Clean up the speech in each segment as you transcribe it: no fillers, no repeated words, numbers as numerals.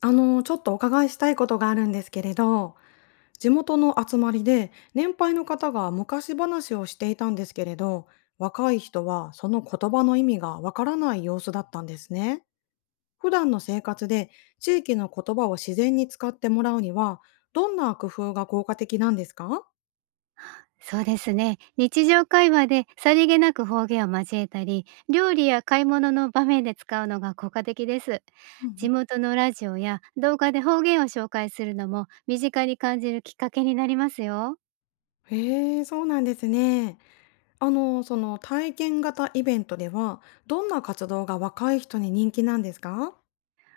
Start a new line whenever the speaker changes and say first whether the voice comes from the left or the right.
left: ちょっとお伺いしたいことがあるんですけれど、地元の集まりで年配の方が昔話をしていたんですけれど、若い人はその言葉の意味がわからない様子だったんですね。普段の生活で地域の言葉を自然に使ってもらうには、どんな工夫が効果的なんですか？
right: そうですね。日常会話でさりげなく方言を交えたり、料理や買い物の場面で使うのが効果的です。
left: うんう
right: 地
left: ん。
right: 元のラジオや動画で方言を紹介するのも身近に感じるきっかけになりますよ。
left: へえ、そうなんですね。その体験型イベントでは、どんな活動が若い人に人気なんですか？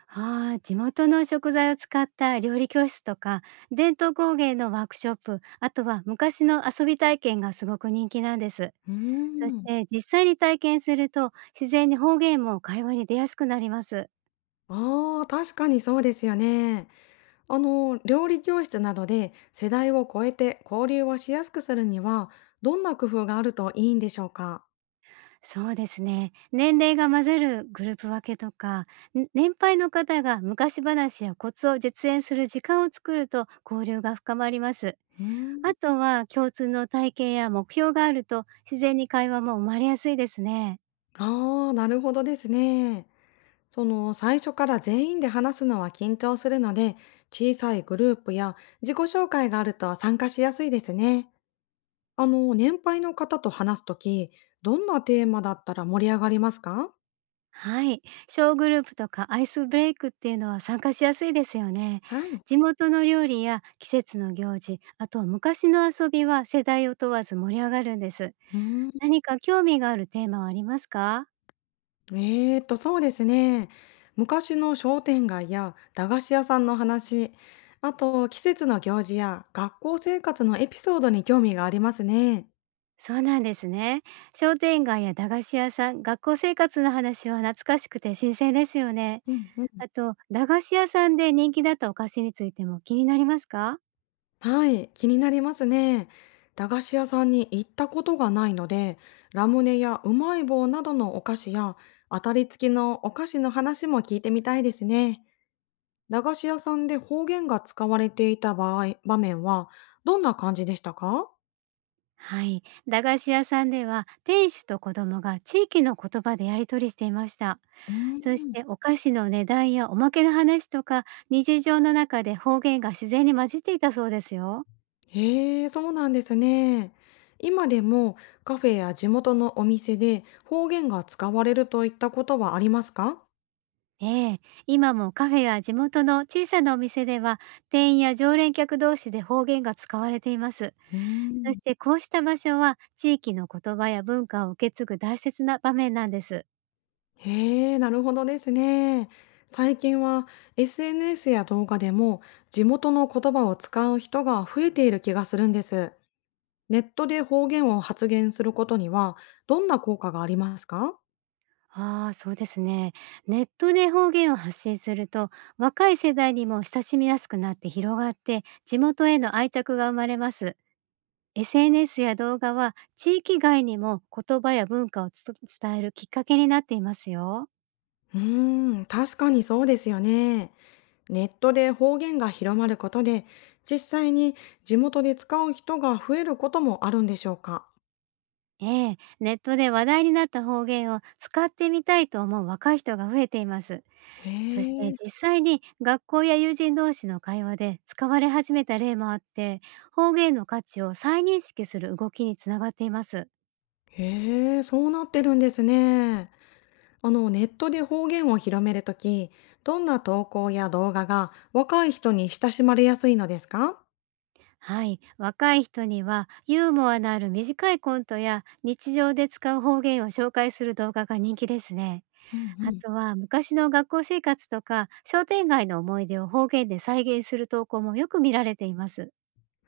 right: ああ、地元の食材を使った料理教室とか、伝統工芸のワークショップ、あとは昔の遊び体験がすごく人気なんです。
left: うー
right: そし
left: ん。
right: て実際に体験すると自然に方言も会話に出やすくなります。
left: ああ、確かにそうですよね。料理教室などで世代を超えて交流をしやすくするには、どんな工夫があるといいんでしょうか？
right: そうですね。年齢が混ぜるグループ分けとか、年配の方が昔話やコツを実演する時間を作ると交流が深まります。
left: うーん。
right: あとは共通の体験や目標があると自然に会話も生まれやすいですね。
left: ああ、なるほどですね。最初から全員で話すのは緊張するので、小さいグループや自己紹介があると参加しやすいですね。年配の方と話すとき、どんなテーマだったら盛り上がりますか？
right: はい。小グループとかアイスブレイクっていうのは参加しやすいですよね。
left: はい。
right: 地元の料理や季節の行事、あとは昔の遊びは世代を問わず盛り上がるんです。
left: うーん。
right: 何か興味があるテーマはありますか？
left: そうですね。昔の商店街や駄菓子屋さんの話、あと季節の行事や学校生活のエピソードに興味がありますね。
right: そうなんですね。商店街や駄菓子屋さん、学校生活の話は懐かしくて新鮮ですよね。
left: うんうん。
right: あと、駄菓子屋さんで人気だったお菓子についても気になりますか？
left: はい、気になりますね。駄菓子屋さんに行ったことがないので、ラムネやうまい棒などのお菓子や当たり付きのお菓子の話も聞いてみたいですね。駄菓子屋さんで方言が使われていた場合、場面はどんな感じでしたか？
right: はい。駄菓子屋さんでは、店主と子供が地域の言葉でやり取りしていました。
left: うー
right: そし
left: ん。
right: て、お菓子の値段やおまけの話とか、日常の中で方言が自然に混じっていたそうですよ。
left: へえ、そうなんですね。今でもカフェや地元のお店で方言が使われるといったことはありますか？
right: ええ、今もカフェや地元の小さなお店では、店員や常連客同士で方言が使われています。
left: うー
right: そ
left: ん。
right: してこうした場所は地域の言葉や文化を受け継ぐ大切な場面なんです。
left: へえ、なるほどですね。最近は SNS や動画でも地元の言葉を使う人が増えている気がするんです。ネットで方言を発言することにはどんな効果がありますか？
right: ああ、そうですね。ネットで方言を発信すると、若い世代にも親しみやすくなって広がって、地元への愛着が生まれます。SNS や動画は地域外にも言葉や文化を伝えるきっかけになっていますよ。
left: うーん、確かにそうですよね。ネットで方言が広まることで、実際に地元で使う人が増えることもあるんでしょうか？
right: ええ、ネットで話題になった方言を使ってみたいと思う若い人が増えています。
left: へ
right: そして
left: え、
right: 実際に学校や友人同士の会話で使われ始めた例もあって、方言の価値を再認識する動きにつながっています。
left: へえ、そうなってるんですね。ネットで方言を広めるとき、どんな投稿や動画が若い人に親しまれやすいのですか？
right: はい、若い人にはユーモアのある短いコントや日常で使う方言を紹介する動画が人気ですね。
left: うんう
right: あ
left: ん、
right: とは昔の学校生活とか商店街の思い出を方言で再現する投稿もよく見られています。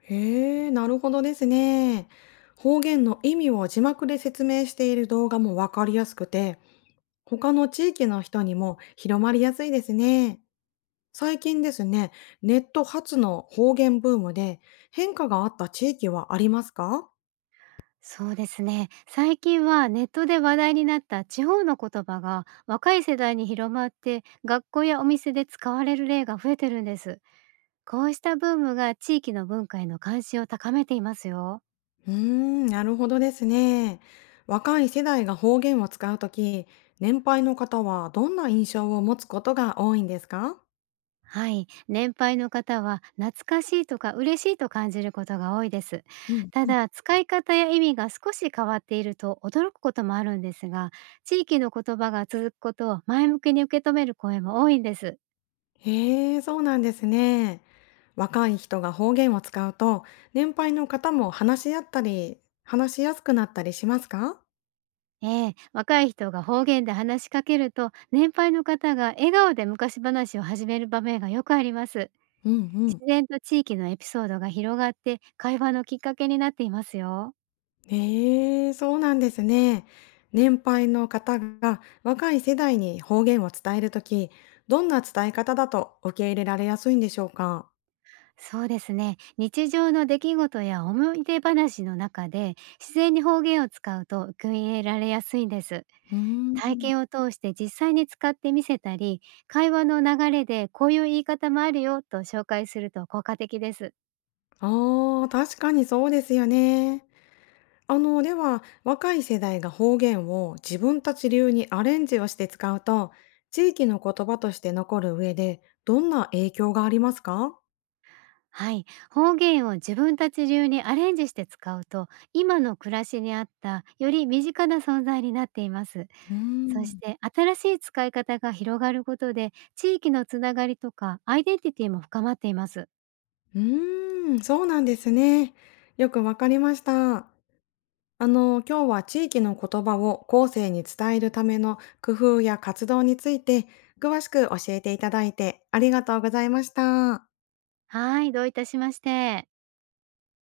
left: へえ、なるほどですね。方言の意味を字幕で説明している動画もわかりやすくて、他の地域の人にも広まりやすいですね。最近ですね、ネット発の方言ブームで変化があった地域はありますか？
right: そうですね。最近はネットで話題になった地方の言葉が若い世代に広まって、学校やお店で使われる例が増えてるんです。こうしたブームが地域の文化への関心を高めていますよ。
left: うーん、なるほどですね。若い世代が方言を使うとき、年配の方はどんな印象を持つことが多いんですか？
right: はい。年配の方は懐かしいとか嬉しいと感じることが多いです。
left: うん。
right: ただ、使い方や意味が少し変わっていると驚くこともあるんですが、地域の言葉が続くことを前向きに受け止める声も多いんです。
left: へえ、そうなんですね。若い人が方言を使うと、年配の方も話し合ったり、話しやすくなったりしますか？
right: ええ、若い人が方言で話しかけると、年配の方が笑顔で昔話を始める場面がよくあります。
left: うん。
right: 自然と地域のエピソードが広がって、会話のきっかけになっていますよ。
left: ええ、そうなんですね。年配の方が若い世代に方言を伝えるとき、どんな伝え方だと受け入れられやすいんでしょうか？
right: そうですね、日常の出来事や思い出話の中で自然に方言を使うと受け入れられやすいんです。
left: うー
right: 体
left: ん。
right: 験を通して実際に使ってみせたり、会話の流れでこういう言い方もあるよと紹介すると効果的です。
left: ああ、確かにそうですよね。では、若い世代が方言を自分たち流にアレンジをして使うと、地域の言葉として残る上で、どんな影響がありますか？
right: はい、方言を自分たち流にアレンジして使うと、今の暮らしに合ったより身近な存在になっています。
left: うー
right: そし
left: ん。
right: て新しい使い方が広がることで、地域のつながりとかアイデンティティも深まっています。
left: うーん、そうなんですね。よくわかりました。今日は地域の言葉を後世に伝えるための工夫や活動について詳しく教えていただいてありがとうございました。
right: はい、どういたしまして。